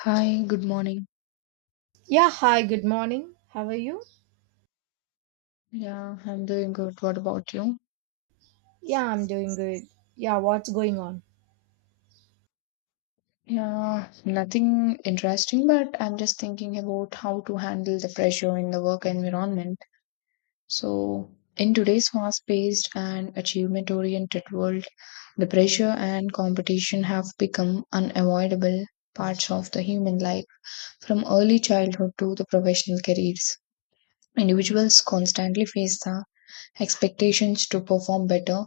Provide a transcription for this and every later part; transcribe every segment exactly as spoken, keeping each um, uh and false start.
Hi, good morning. Yeah, hi, good morning. How are you? Yeah, I'm doing good. What about you? Yeah, I'm doing good. Yeah, what's going on? Yeah, nothing interesting, but I'm just thinking about how to handle the pressure in the work environment. So, in today's fast-paced and achievement-oriented world, the pressure and competition have become unavoidable parts of the human life, from early childhood to the professional careers. Individuals constantly face the expectations to perform better,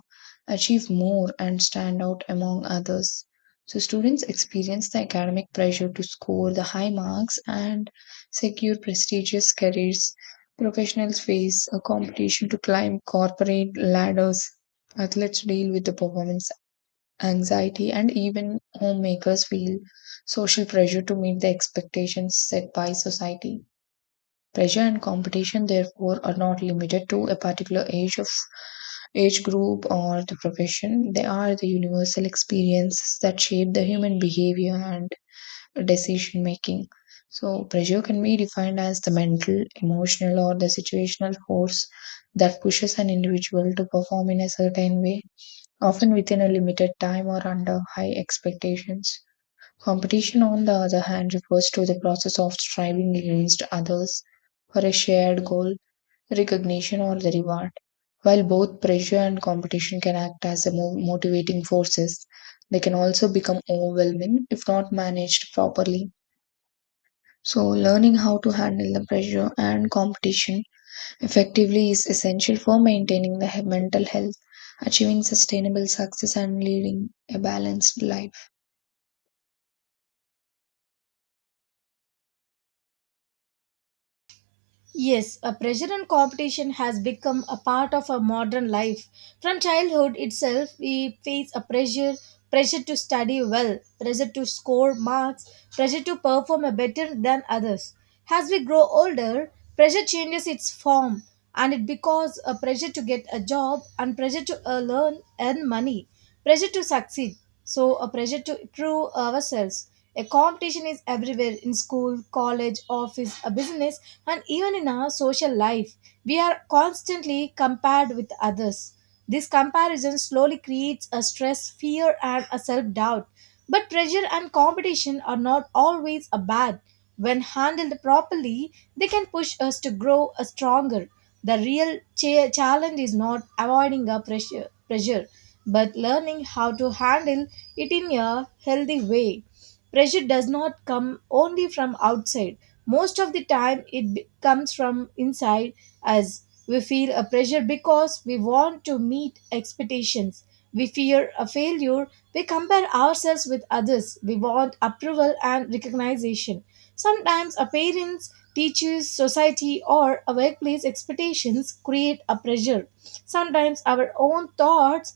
achieve more, and stand out among others. So, students experience the academic pressure to score the high marks and secure prestigious careers. Professionals face a competition to climb corporate ladders. Athletes deal with the performance anxiety, and even homemakers feel social pressure to meet the expectations set by society. Pressure and competition, therefore, are not limited to a particular age of age group, or the profession. They are the universal experiences that shape the human behavior and decision making. So, pressure can be defined as the mental, emotional, or the situational force that pushes an individual to perform in a certain way, often within a limited time or under high expectations. Competition, on the other hand, refers to the process of striving against others for a shared goal recognition or the reward. While both pressure and competition can act as a mo- motivating forces, they can also become overwhelming if not managed properly. So, learning how to handle the pressure and competition effectively is essential for maintaining the he- mental health, achieving sustainable success, and leading a balanced life. Yes, a pressure and competition has become a part of our modern life. From childhood itself, we face a pressure pressure to study well, pressure to score marks, pressure to perform better than others. As we grow older, pressure changes its form and it becomes a pressure to get a job and pressure to uh, learn earn money, pressure to succeed. So a pressure to prove ourselves. A competition is everywhere in school, college, office, a business, and even in our social life, we are constantly compared with others. This comparison slowly creates a stress, fear, and a self-doubt, but pressure and competition are not always a bad. When handled properly, they can push us to grow a stronger. The real cha- challenge is not avoiding a pressure pressure, but learning how to handle it in a healthy way. Pressure does not come only from outside. Most of the time, it be- comes from inside us. We feel a pressure because we want to meet expectations. We fear a failure. We compare ourselves with others. We want approval and recognition. Sometimes our parents, teachers, society, or our workplace expectations create a pressure. Sometimes our own thoughts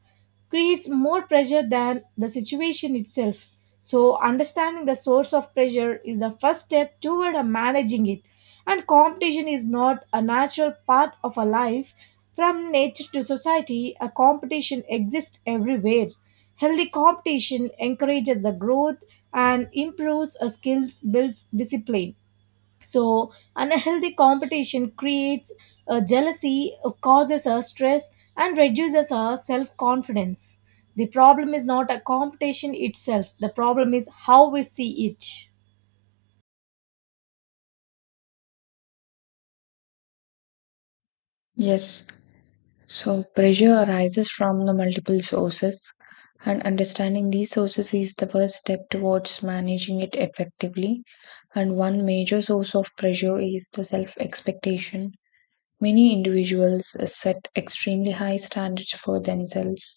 creates more pressure than the situation itself. So, understanding the source of pressure is the first step toward uh, managing it. And competition is not a natural part of a life. From nature to society, a competition exists everywhere. Healthy competition encourages the growth and improves uh, skills, builds discipline. So, unhealthy competition creates uh, jealousy, uh, causes us stress, and reduces our self confidence. The problem is not a competition itself, the problem is how we see it. Yes. So, pressure arises from the multiple sources, and understanding these sources is the first step towards managing it effectively. And one major source of pressure is the self expectation. Many individuals set extremely high standards for themselves,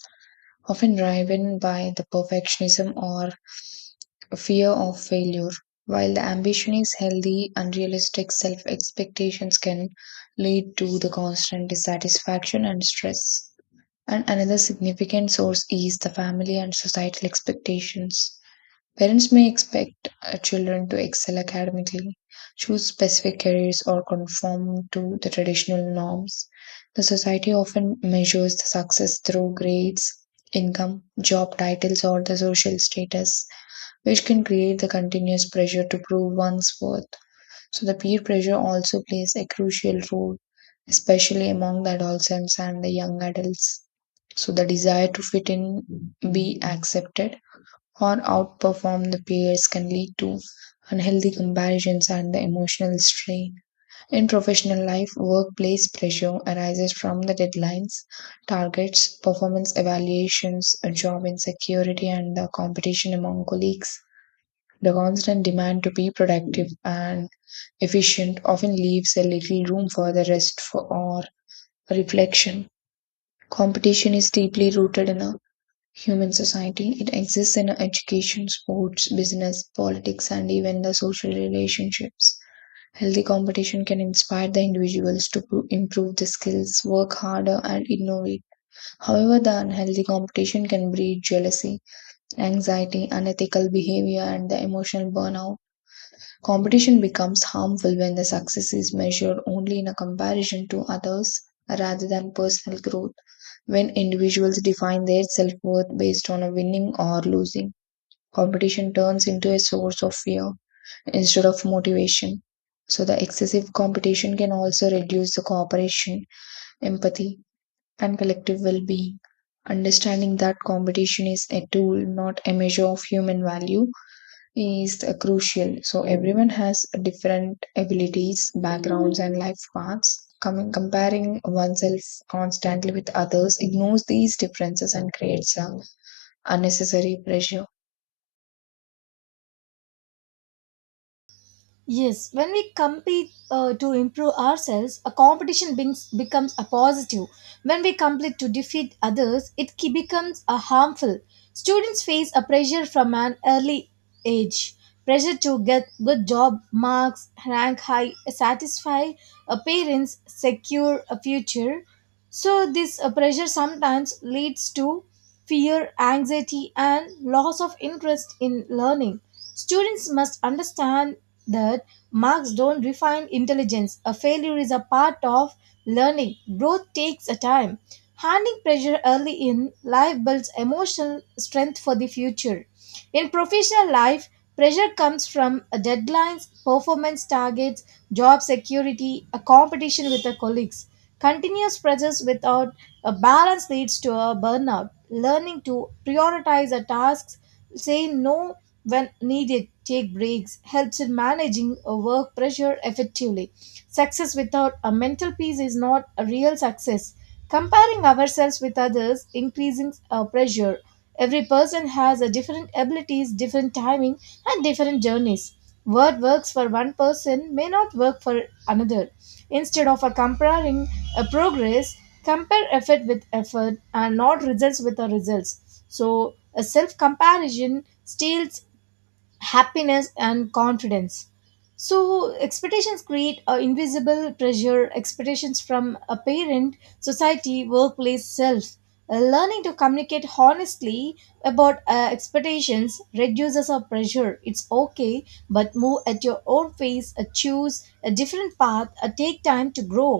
often driven by the perfectionism or fear of failure. While the ambition is healthy, unrealistic self expectations can lead to the constant dissatisfaction and stress. And another significant source is the family and societal expectations. Parents may expect uh, children to excel academically, choose specific careers, or conform to the traditional norms. The society often measures the success through grades, income, job titles, or the social status, which can create the continuous pressure to prove one's worth. So the peer pressure also plays a crucial role, especially among the adolescents and the young adults. So the desire to fit in, be accepted, or outperform the peers can lead to unhealthy comparisons and the emotional strain. In professional life, workplace pressure arises from the deadlines, targets, performance evaluations, a job insecurity, and the competition among colleagues. The constant demand to be productive and efficient often leaves a little room for the rest for or reflection. Competition is deeply rooted in a human society. It exists in education, sports, business, politics, and even the social relationships. Healthy competition can inspire the individuals to pro- improve their skills, work harder, and innovate. However, the unhealthy competition can breed jealousy, anxiety, unethical behavior, and the emotional burnout. Competition becomes harmful when the success is measured only in a comparison to others rather than personal growth. When individuals define their self worth based on a winning or losing, competition turns into a source of fear instead of motivation. So, the excessive competition can also reduce the cooperation, empathy, and collective well being. Understanding that competition is a tool, not a measure of human value, is the crucial. So everyone has different abilities, backgrounds, and life paths. Coming Comparing oneself constantly with others ignores these differences and creates a unnecessary pressure. Yes, when we compete uh, to improve ourselves, a competition beings, becomes a positive. When we compete to defeat others, it ke- becomes a harmful. Students face a pressure from an early age. Pressure to get good job marks, rank high, satisfy uh, parents, secure a future. So this uh, pressure sometimes leads to fear, anxiety, and loss of interest in learning. Students must understand that marks don't define intelligence. A failure is a part of learning. Growth takes a time. Handling pressure early in life builds emotional strength for the future. In professional life, pressure comes from a deadlines, performance targets, job security, a competition with the colleagues. Continuous pressures without a balance leads to a burnout. Learning to prioritize the tasks, say no when needed, take breaks, helps in managing a work pressure effectively. Success without a mental peace is not a real success. Comparing ourselves with others increasing our pressure. Every person has a different abilities, different timing, and different journeys. What works for one person may not work for another. Instead of a comparing a progress, compare effort with effort and not results with the results. So a self comparison steals happiness and confidence. So expectations create a invisible pressure, expectations from a parent, society, workplace, self. Uh, learning to communicate honestly about uh, expectations reduces our pressure. It's okay, but move at your own pace, uh, choose a different path, uh, take time to grow.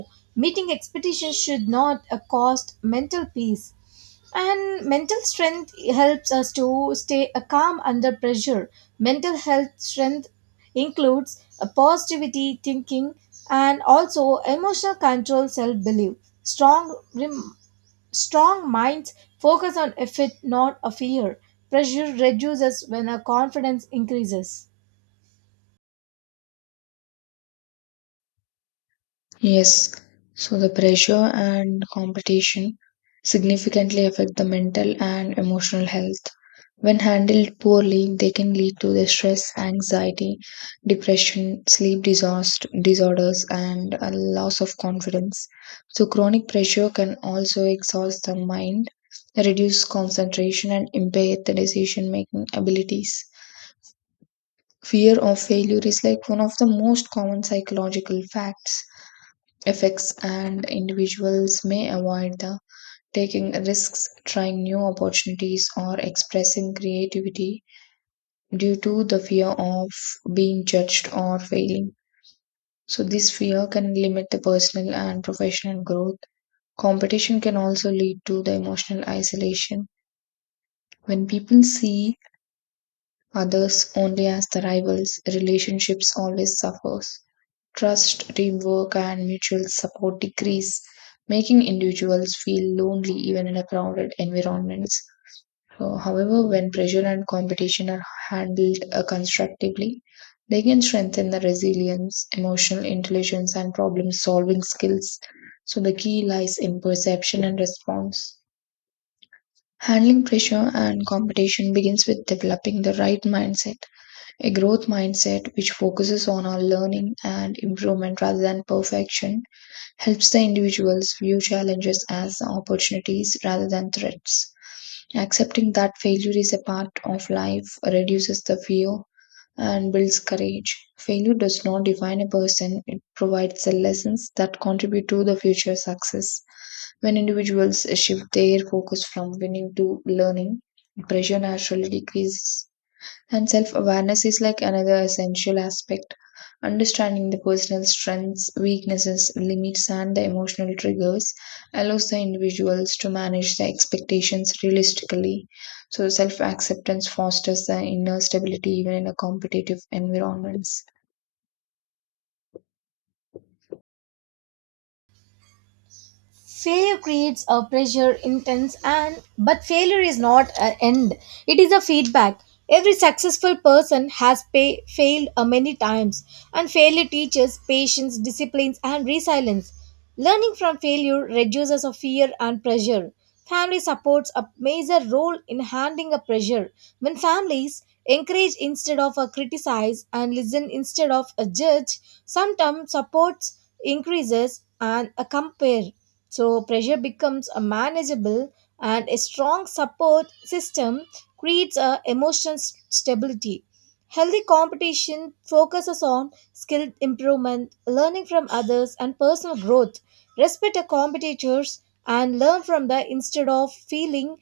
Meeting expectations should not uh, cost mental peace, and mental strength helps us to stay uh, calm under pressure. Mental health strength includes a positivity, thinking, and also emotional control, self belief. Strong, rem- Strong minds focus on effort, not a fear. Pressure reduces when our confidence increases. Yes, so the pressure and competition significantly affect the mental and emotional health. When handled poorly, they can lead to the stress, anxiety, depression, sleep disaster, disorders, and a loss of confidence. So, chronic pressure can also exhaust the mind, reduce concentration, and impair the decision making abilities. Fear of failure is like one of the most common psychological facts effects, and individuals may avoid the taking risks, trying new opportunities, or expressing creativity due to the fear of being judged or failing. So, this fear can limit the personal and professional growth. Competition can also lead to the emotional isolation. When people see others only as the rivals, relationships always suffers. Trust, teamwork, and mutual support decrease, making individuals feel lonely even in a crowded environments. Uh, however, when pressure and competition are handled uh, constructively, they can strengthen the resilience, emotional intelligence, and problem solving skills. So, the key lies in perception and response. Handling pressure and competition begins with developing the right mindset a growth mindset, which focuses on our learning and improvement rather than perfection, helps the individuals view challenges as opportunities rather than threats. Accepting that failure is a part of life reduces the fear and builds courage. Failure does not define a person, it provides the lessons that contribute to the future success. When individuals shift their focus from winning to learning, pressure naturally decreases and self awareness is like another essential aspect. Understanding the personal strengths, weaknesses, limits, and the emotional triggers allows the individuals to manage their expectations realistically. So, self acceptance fosters the inner stability even in a competitive environments. Failure creates a pressure intense, and but failure is not an end, it is a feedback. Every successful person has pa- failed uh, many times, and failure teaches patience, discipline, and resilience. Learning from failure reduces a fear and pressure. Family supports a major role in handling a pressure. When families encourage instead of uh, criticize and listen instead of uh, judge, sometimes supports increases and uh, compare. So, pressure becomes a manageable, and a strong support system creates a emotional s- stability. Healthy competition focuses on skill improvement, learning from others, and personal growth. Respect your competitors and learn from them instead of feeling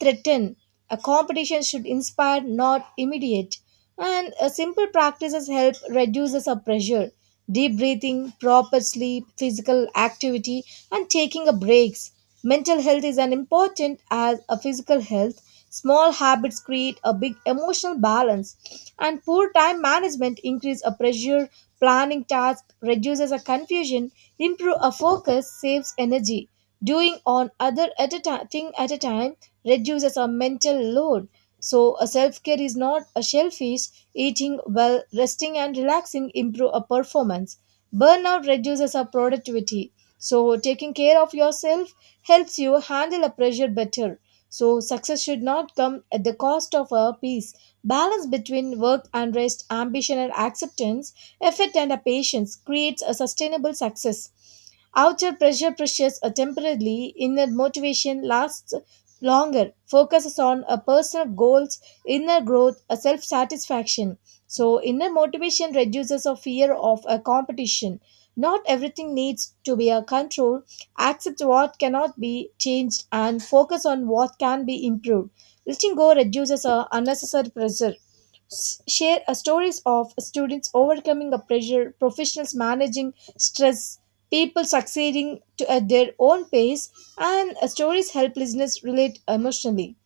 threaten. A competition should inspire, not immediate. And uh, simple practices help reduce the sub pressure. Deep breathing, proper sleep, physical activity, and taking a breaks. Mental health is as important as a physical health. Small habits create a big emotional balance, and poor time management increase a pressure. Planning tasks reduces a confusion, improve a focus, saves energy, doing on other at a ti- thing at a time reduces our mental load. So a self-care is not a shellfish, eating well, resting, and relaxing improve our performance. Burnout reduces our productivity, so taking care of yourself helps you handle a pressure better. So success should not come at the cost of our peace. Balance between work and rest, ambition and acceptance, effort and a patience creates a sustainable success. Outer pressure pressures are temporarily, inner motivation lasts longer, focuses on a personal goals, inner growth, a self satisfaction. So, inner motivation reduces a fear of a competition. Not everything needs to be a control. Accept what cannot be changed and focus on what can be improved. Letting go reduces a unnecessary pressure. S- share uh, stories of students overcoming a pressure, professionals managing stress, people succeeding to, at their own pace, and uh, stories help listeners relate emotionally.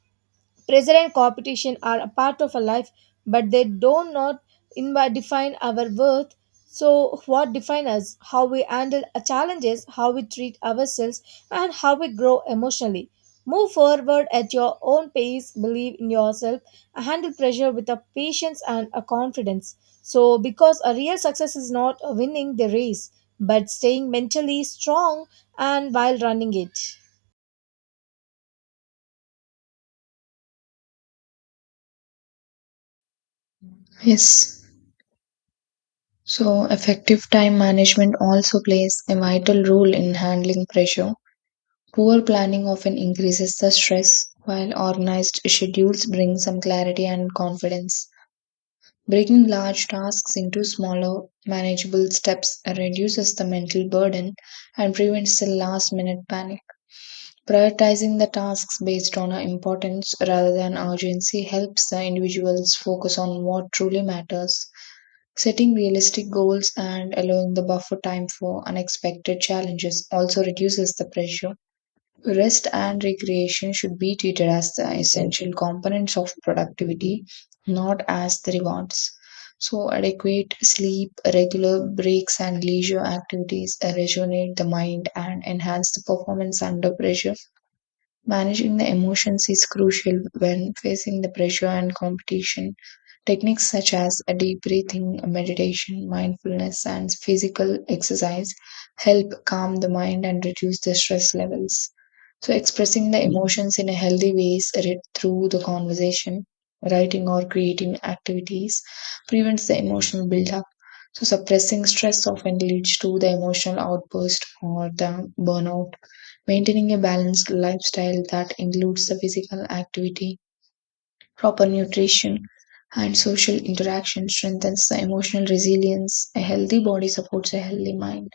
Pressure and competition are a part of our life, but they do not invi- define our worth. So, what defines us? How we handle our challenges, how we treat ourselves, and how we grow emotionally. Move forward at your own pace, believe in yourself, and handle pressure with a patience and a confidence. So, because a real success is not winning the race, but staying mentally strong and while running it. Yes. So, effective time management also plays a vital role in handling pressure. Poor planning often increases the stress, while organized schedules bring some clarity and confidence. Breaking large tasks into smaller, manageable steps reduces the mental burden and prevents the last minute panic. Prioritizing the tasks based on uh, importance rather than urgency helps the individuals focus on what truly matters. Setting realistic goals and allowing the buffer time for unexpected challenges also reduces the pressure. Rest and recreation should be treated as the essential components of productivity, not as the rewards. So, adequate sleep, regular breaks, and leisure activities rejuvenate the mind and enhance the performance under pressure. Managing the emotions is crucial when facing the pressure and competition. Techniques such as a deep breathing, meditation, mindfulness, and physical exercise help calm the mind and reduce the stress levels. So, expressing the emotions in a healthy ways read through the conversation, writing, or creating activities prevents the emotional buildup. So, suppressing stress often leads to the emotional outburst or the burnout. Maintaining a balanced lifestyle that includes the physical activity, proper nutrition, and social interaction strengthens the emotional resilience. A healthy body supports a healthy mind,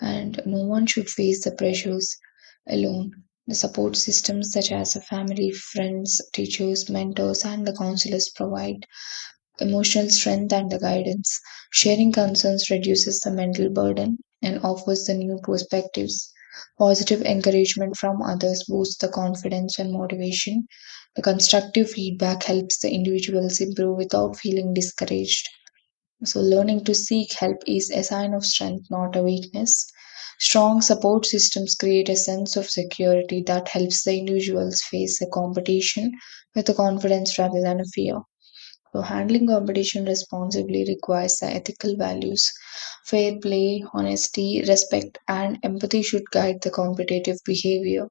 and no one should face the pressures alone. The support systems, such as a family, friends, teachers, mentors, and the counselors, provide emotional strength, and the guidance. Sharing concerns reduces the mental burden and offers the new perspectives. Positive encouragement from others boosts the confidence and motivation. The constructive feedback helps the individuals improve without feeling discouraged. So, learning to seek help is a sign of strength, not a weakness. Strong support systems create a sense of security that helps the individuals face the competition with the confidence rather than a fear. So, handling competition responsibly requires the ethical values. Fair play, honesty, respect, and empathy should guide the competitive behavior.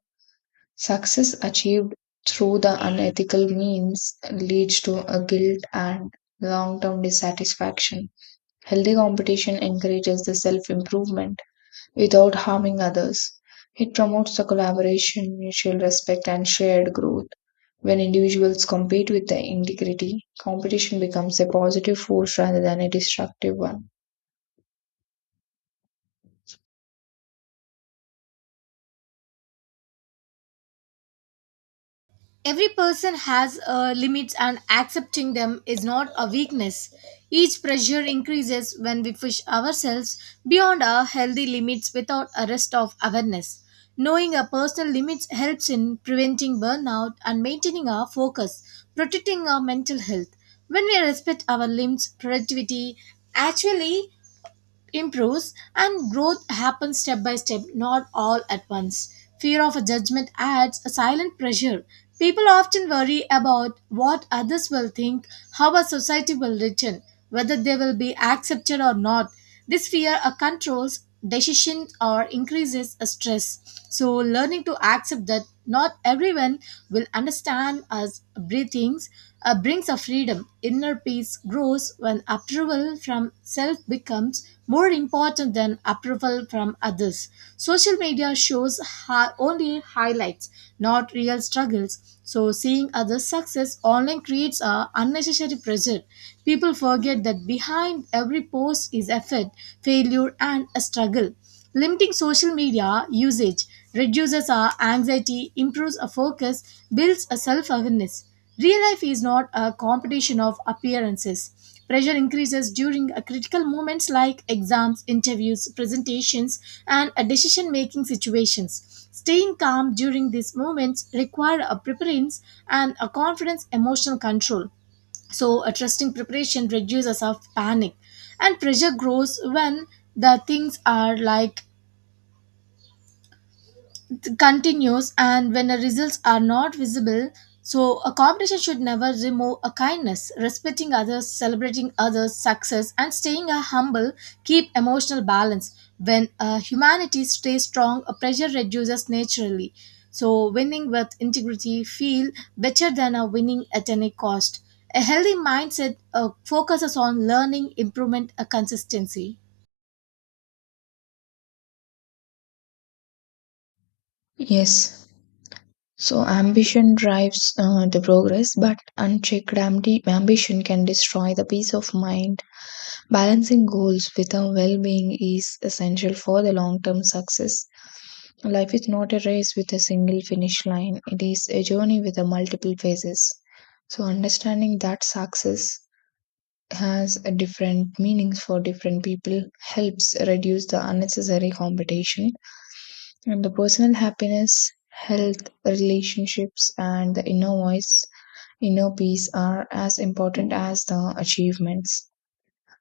Success achieved through the unethical means leads to a guilt and long term dissatisfaction. Healthy competition encourages the self improvement without harming others. It promotes the collaboration, mutual respect, and shared growth. When individuals compete with the integrity, competition becomes a positive force rather than a destructive one. Every person has uh, limits, and accepting them is not a weakness. Each pressure increases when we push ourselves beyond our healthy limits without a rest of awareness. Knowing our personal limits helps in preventing burnout and maintaining our focus, protecting our mental health. When we respect our limits, productivity actually improves and growth happens step by step, not all at once. Fear of a judgment adds a silent pressure. People often worry about what others will think, how a society will return, whether they will be accepted or not. This fear uh, controls decision or increases stress. So, learning to accept that not everyone will understand us breathings uh, brings a freedom. Inner peace grows when approval from self becomes more important than approval from others. Social media shows hi- only highlights, not real struggles. So, seeing others' success online creates a unnecessary pressure. People forget that behind behind every post is effort, failure, and a struggle. Limiting social media usage reduces our anxiety, improves our focus, builds a self awareness. Real life is not a competition of appearances. Pressure increases during a critical moments like exams, interviews, presentations, and a decision making situations. Staying calm during these moments require a preference and a confidence emotional control. So, a trusting preparation reduces our panic, and pressure grows when the things are like continues and when the results are not visible. So a competition should never remove a kindness, respecting others, celebrating others success, and staying a humble keep emotional balance. When uh, humanity stays strong, a pressure reduces naturally. So winning with integrity feel better than a winning at any cost. A healthy mindset uh, focuses on learning, improvement, a consistency. Yes. So ambition drives uh, the progress, but unchecked ambi- ambition can destroy the peace of mind. Balancing goals with our well-being is essential for the long-term success. Life is not a race with a single finish line, it is a journey with a multiple phases. So, understanding that success has a different meanings for different people helps reduce the unnecessary competition and the personal happiness, health, relationships, and the inner voice, inner peace are as important as the achievements.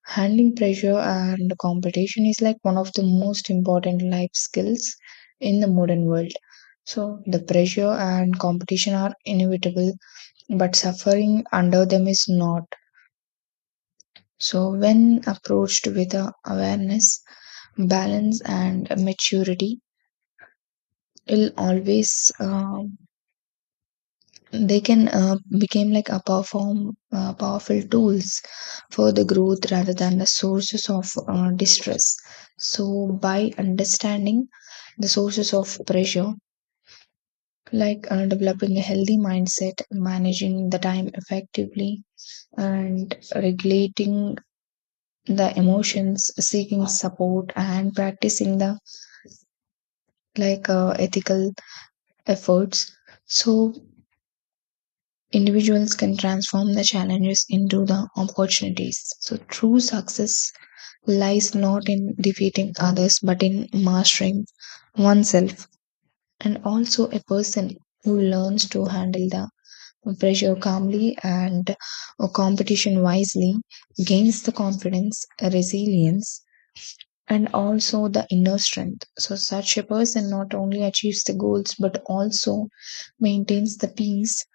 Handling pressure and competition is like one of the most important life skills in the modern world. So, the pressure and competition are inevitable, but suffering under them is not. So, when approached with a awareness, balance, and maturity, it'll always um, they can uh, became like a perform uh, powerful tools for the growth rather than the sources of uh, distress. So by understanding the sources of pressure like uh, developing a healthy mindset, managing the time effectively, and regulating the emotions, seeking support, and practicing the like uh, ethical efforts, so individuals can transform the challenges into the opportunities. So, true success lies not in defeating others but in mastering oneself. And also, a person who learns to handle the pressure calmly and uh, competition wisely gains the confidence, resilience, and also the inner strength. So, such a person not only achieves the goals but also maintains the peace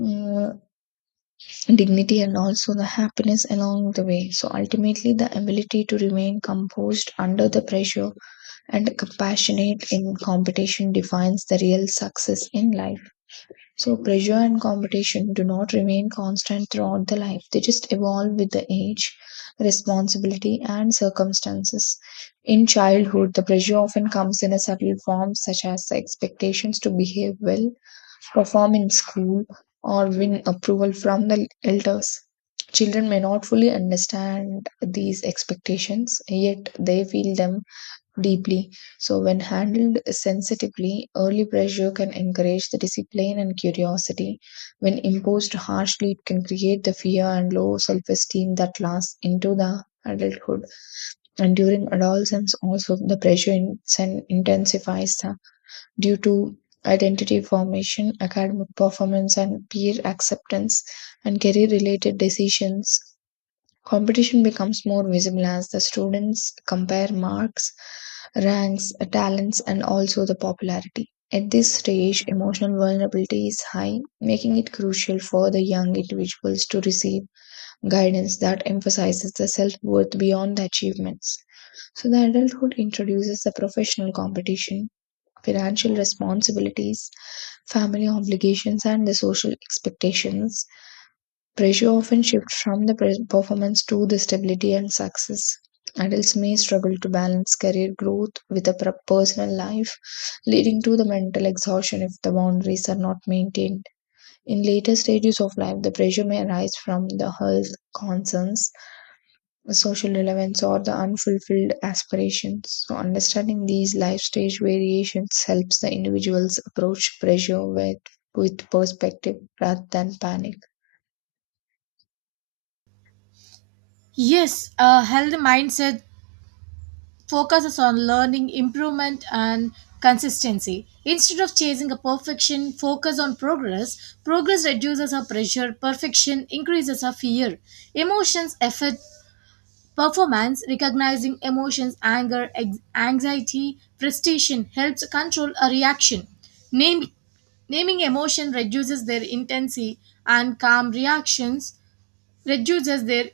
uh, dignity, and also the happiness along the way. So ultimately, the ability to remain composed under the pressure and compassionate in competition defines the real success in life. So pressure and competition do not remain constant throughout the life. They just evolve with the age, responsibility, and circumstances. In childhood, the pressure often comes in a subtle form such as the expectations to behave well, perform in school, or win approval from the elders. Children may not fully understand these expectations, yet they feel them deeply. So, when handled sensitively, early pressure can encourage the discipline and curiosity. When imposed harshly, it can create the fear and low self esteem that lasts into the adulthood. And during adolescence, also the pressure in- sen- intensifies the due to identity formation, academic performance, and peer acceptance, and career related decisions, competition becomes more visible as the students compare marks, ranks, talents, and also the popularity. At this stage, emotional vulnerability is high, making it crucial for the young individuals to receive guidance that emphasizes the self worth beyond the achievements. So, the adulthood introduces the professional competition, financial responsibilities, family obligations, and the social expectations. Pressure often shifts from the pres- performance to the stability and success. Adults may struggle to balance career growth with a pro- personal life, leading to the mental exhaustion if the boundaries are not maintained. In later stages of life, the pressure may arise from the health concerns, social relevance or the unfulfilled aspirations. So, understanding these life stage variations helps the individuals approach pressure with, with perspective rather than panic. Yes, a healthy mindset focuses on learning, improvement, and consistency. Instead of chasing a perfection, focus on progress. Progress reduces our pressure, perfection increases our fear. Emotions affect performance, recognizing emotions, anger, ex- anxiety, frustration helps control a reaction. Naming Naming emotion reduces their intensity, and calm reactions reduces their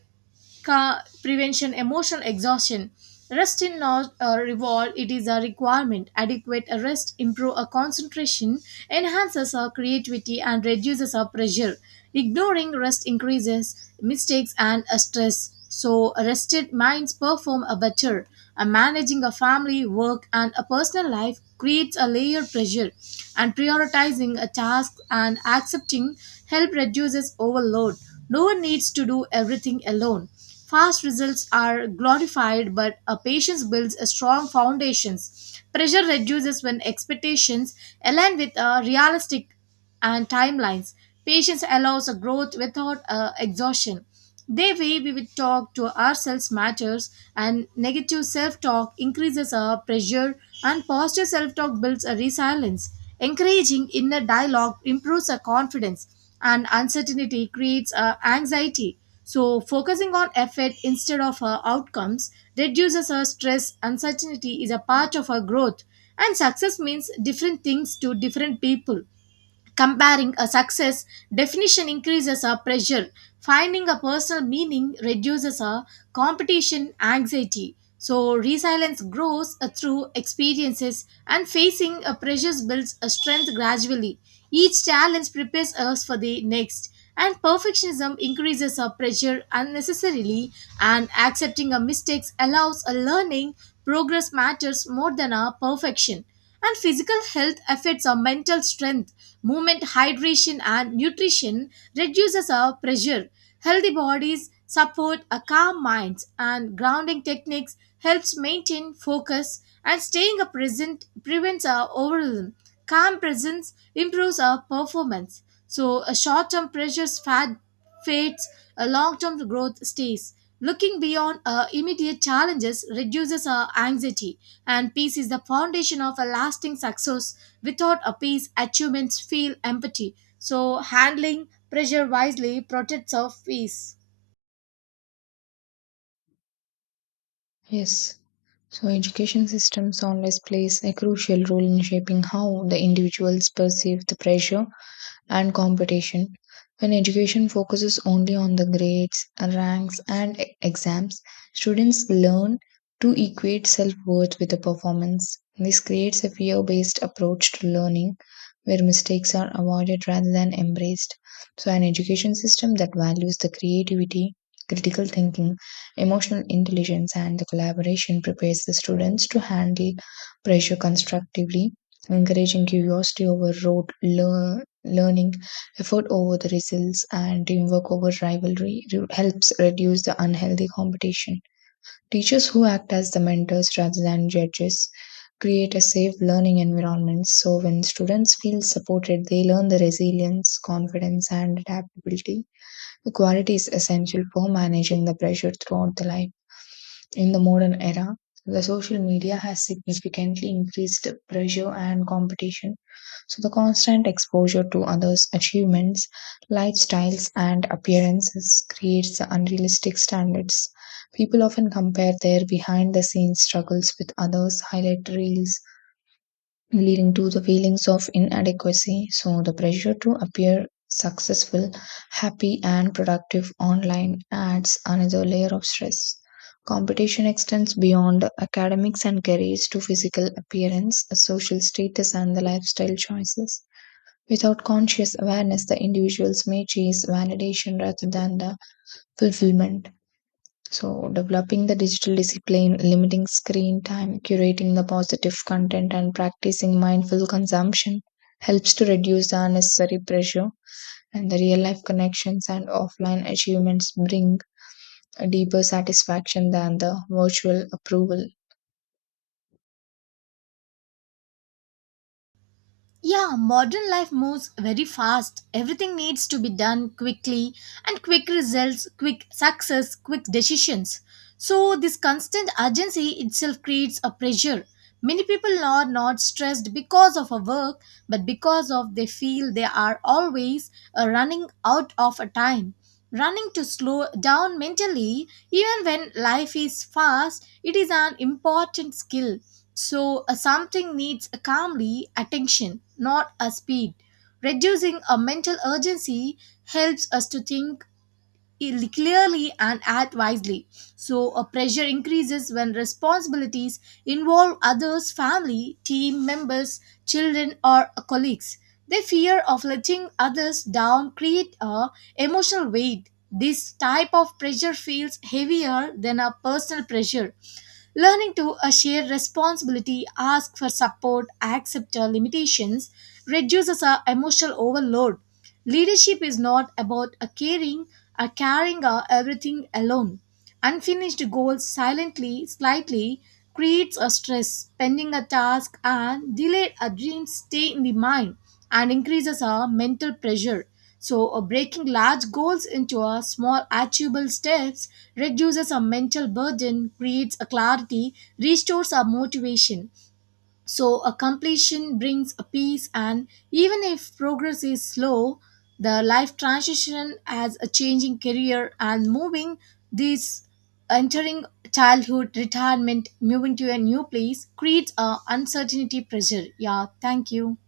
Ca- prevention emotional exhaustion. Rest is not a reward, it is a requirement. Adequate rest improves our concentration, enhances our creativity, and reduces our pressure. Ignoring rest increases mistakes and uh, stress, so rested minds perform a better. Uh, managing a family, work, and a personal life creates a layered pressure, and prioritizing a task and accepting help reduces overload. No one needs to do everything alone. Fast results are glorified, but a patience builds a strong foundations. Pressure reduces when expectations align with uh, realistic and timelines. Patience allows a growth without uh, exhaustion. The way we would talk to ourselves matters, and negative self talk increases our pressure, and positive self talk builds a resilience. Encouraging inner dialogue improves our confidence, and uncertainty creates uh, anxiety. So, focusing on effort instead of uh, outcomes reduces our stress. Uncertainty is a part of our growth, and success means different things to different people. Comparing a success definition increases our pressure. Finding a personal meaning reduces our competition anxiety. So, resilience grows uh, through experiences, and facing a pressure builds a strength gradually. Each challenge prepares us for the next, and perfectionism increases our pressure unnecessarily. And accepting our mistakes allows a learning. Progress matters more than our perfection. And physical health affects our mental strength. Movement, hydration, and nutrition reduces our pressure. Healthy bodies support a calm minds, and grounding techniques helps maintain focus. And staying a present prevents our overwhelm. Calm presence improves our performance. So a short-term pressures fad fades, a long-term growth stays. Looking beyond our immediate challenges reduces our anxiety, and peace is the foundation of a lasting success. Without a peace, achievements feel empty. So handling pressure wisely protects our peace. Yes. So, education systems always plays a crucial role in shaping how the individuals perceive the pressure and competition. When education focuses only on the grades, ranks, and e- exams, students learn to equate self worth with the performance. This creates a fear based approach to learning where mistakes are avoided rather than embraced. So, an education system that values the creativity, critical thinking, emotional intelligence, and the collaboration prepares the students to handle pressure constructively, encouraging curiosity over rote lear learning, effort over the results, and teamwork over rivalry re- helps reduce the unhealthy competition. Teachers who act as the mentors rather than judges create a safe learning environment. So when students feel supported, they learn the resilience, confidence, and adaptability, the quality is essential for managing the pressure throughout the life. In the modern era, the social media has significantly increased pressure and competition. So, the constant exposure to others' achievements, lifestyles, and appearances creates unrealistic standards. People often compare their behind the scenes struggles with others' highlight reels, leading to the feelings of inadequacy. So, the pressure to appear successful, happy, and productive online adds another layer of stress. Competition extends beyond academics and careers to physical appearance, social status, and the lifestyle choices. Without conscious awareness, the individuals may chase validation rather than the fulfillment. So, developing the digital discipline, limiting screen time, curating the positive content, and practicing mindful consumption helps to reduce the unnecessary pressure. And the real life connections and offline achievements bring a deeper satisfaction than the virtual approval. Yeah, modern life moves very fast. Everything needs to be done quickly, and quick results, quick success, quick decisions. So, this constant urgency itself creates a pressure. Many people are not stressed because of a work, but because of they feel they are always uh, running out of a time. Running to slow down mentally, even when life is fast, it is an important skill. So, uh, something needs calmly attention, not a speed. Reducing a mental urgency helps us to think il- clearly and act wisely. So, a pressure increases when responsibilities involve others, family, team members, children, or colleagues. The fear of letting others down create a emotional weight. This type of pressure feels heavier than a personal pressure. Learning to uh, share responsibility, ask for support, accept uh, limitations reduces our emotional overload. Leadership is not about uh, caring, are carrying our everything alone. Unfinished goals silently, slightly creates a stress, pending a task and delayed our dreams stay in the mind and increases our mental pressure. So, uh, breaking large goals into a small achievable steps reduces our mental burden, creates a clarity, restores our motivation. So, a completion brings a peace, and even if progress is slow, the life transition as a changing career and moving this entering childhood, retirement, moving to a new place creates a uncertainty pressure. Yeah, thank you.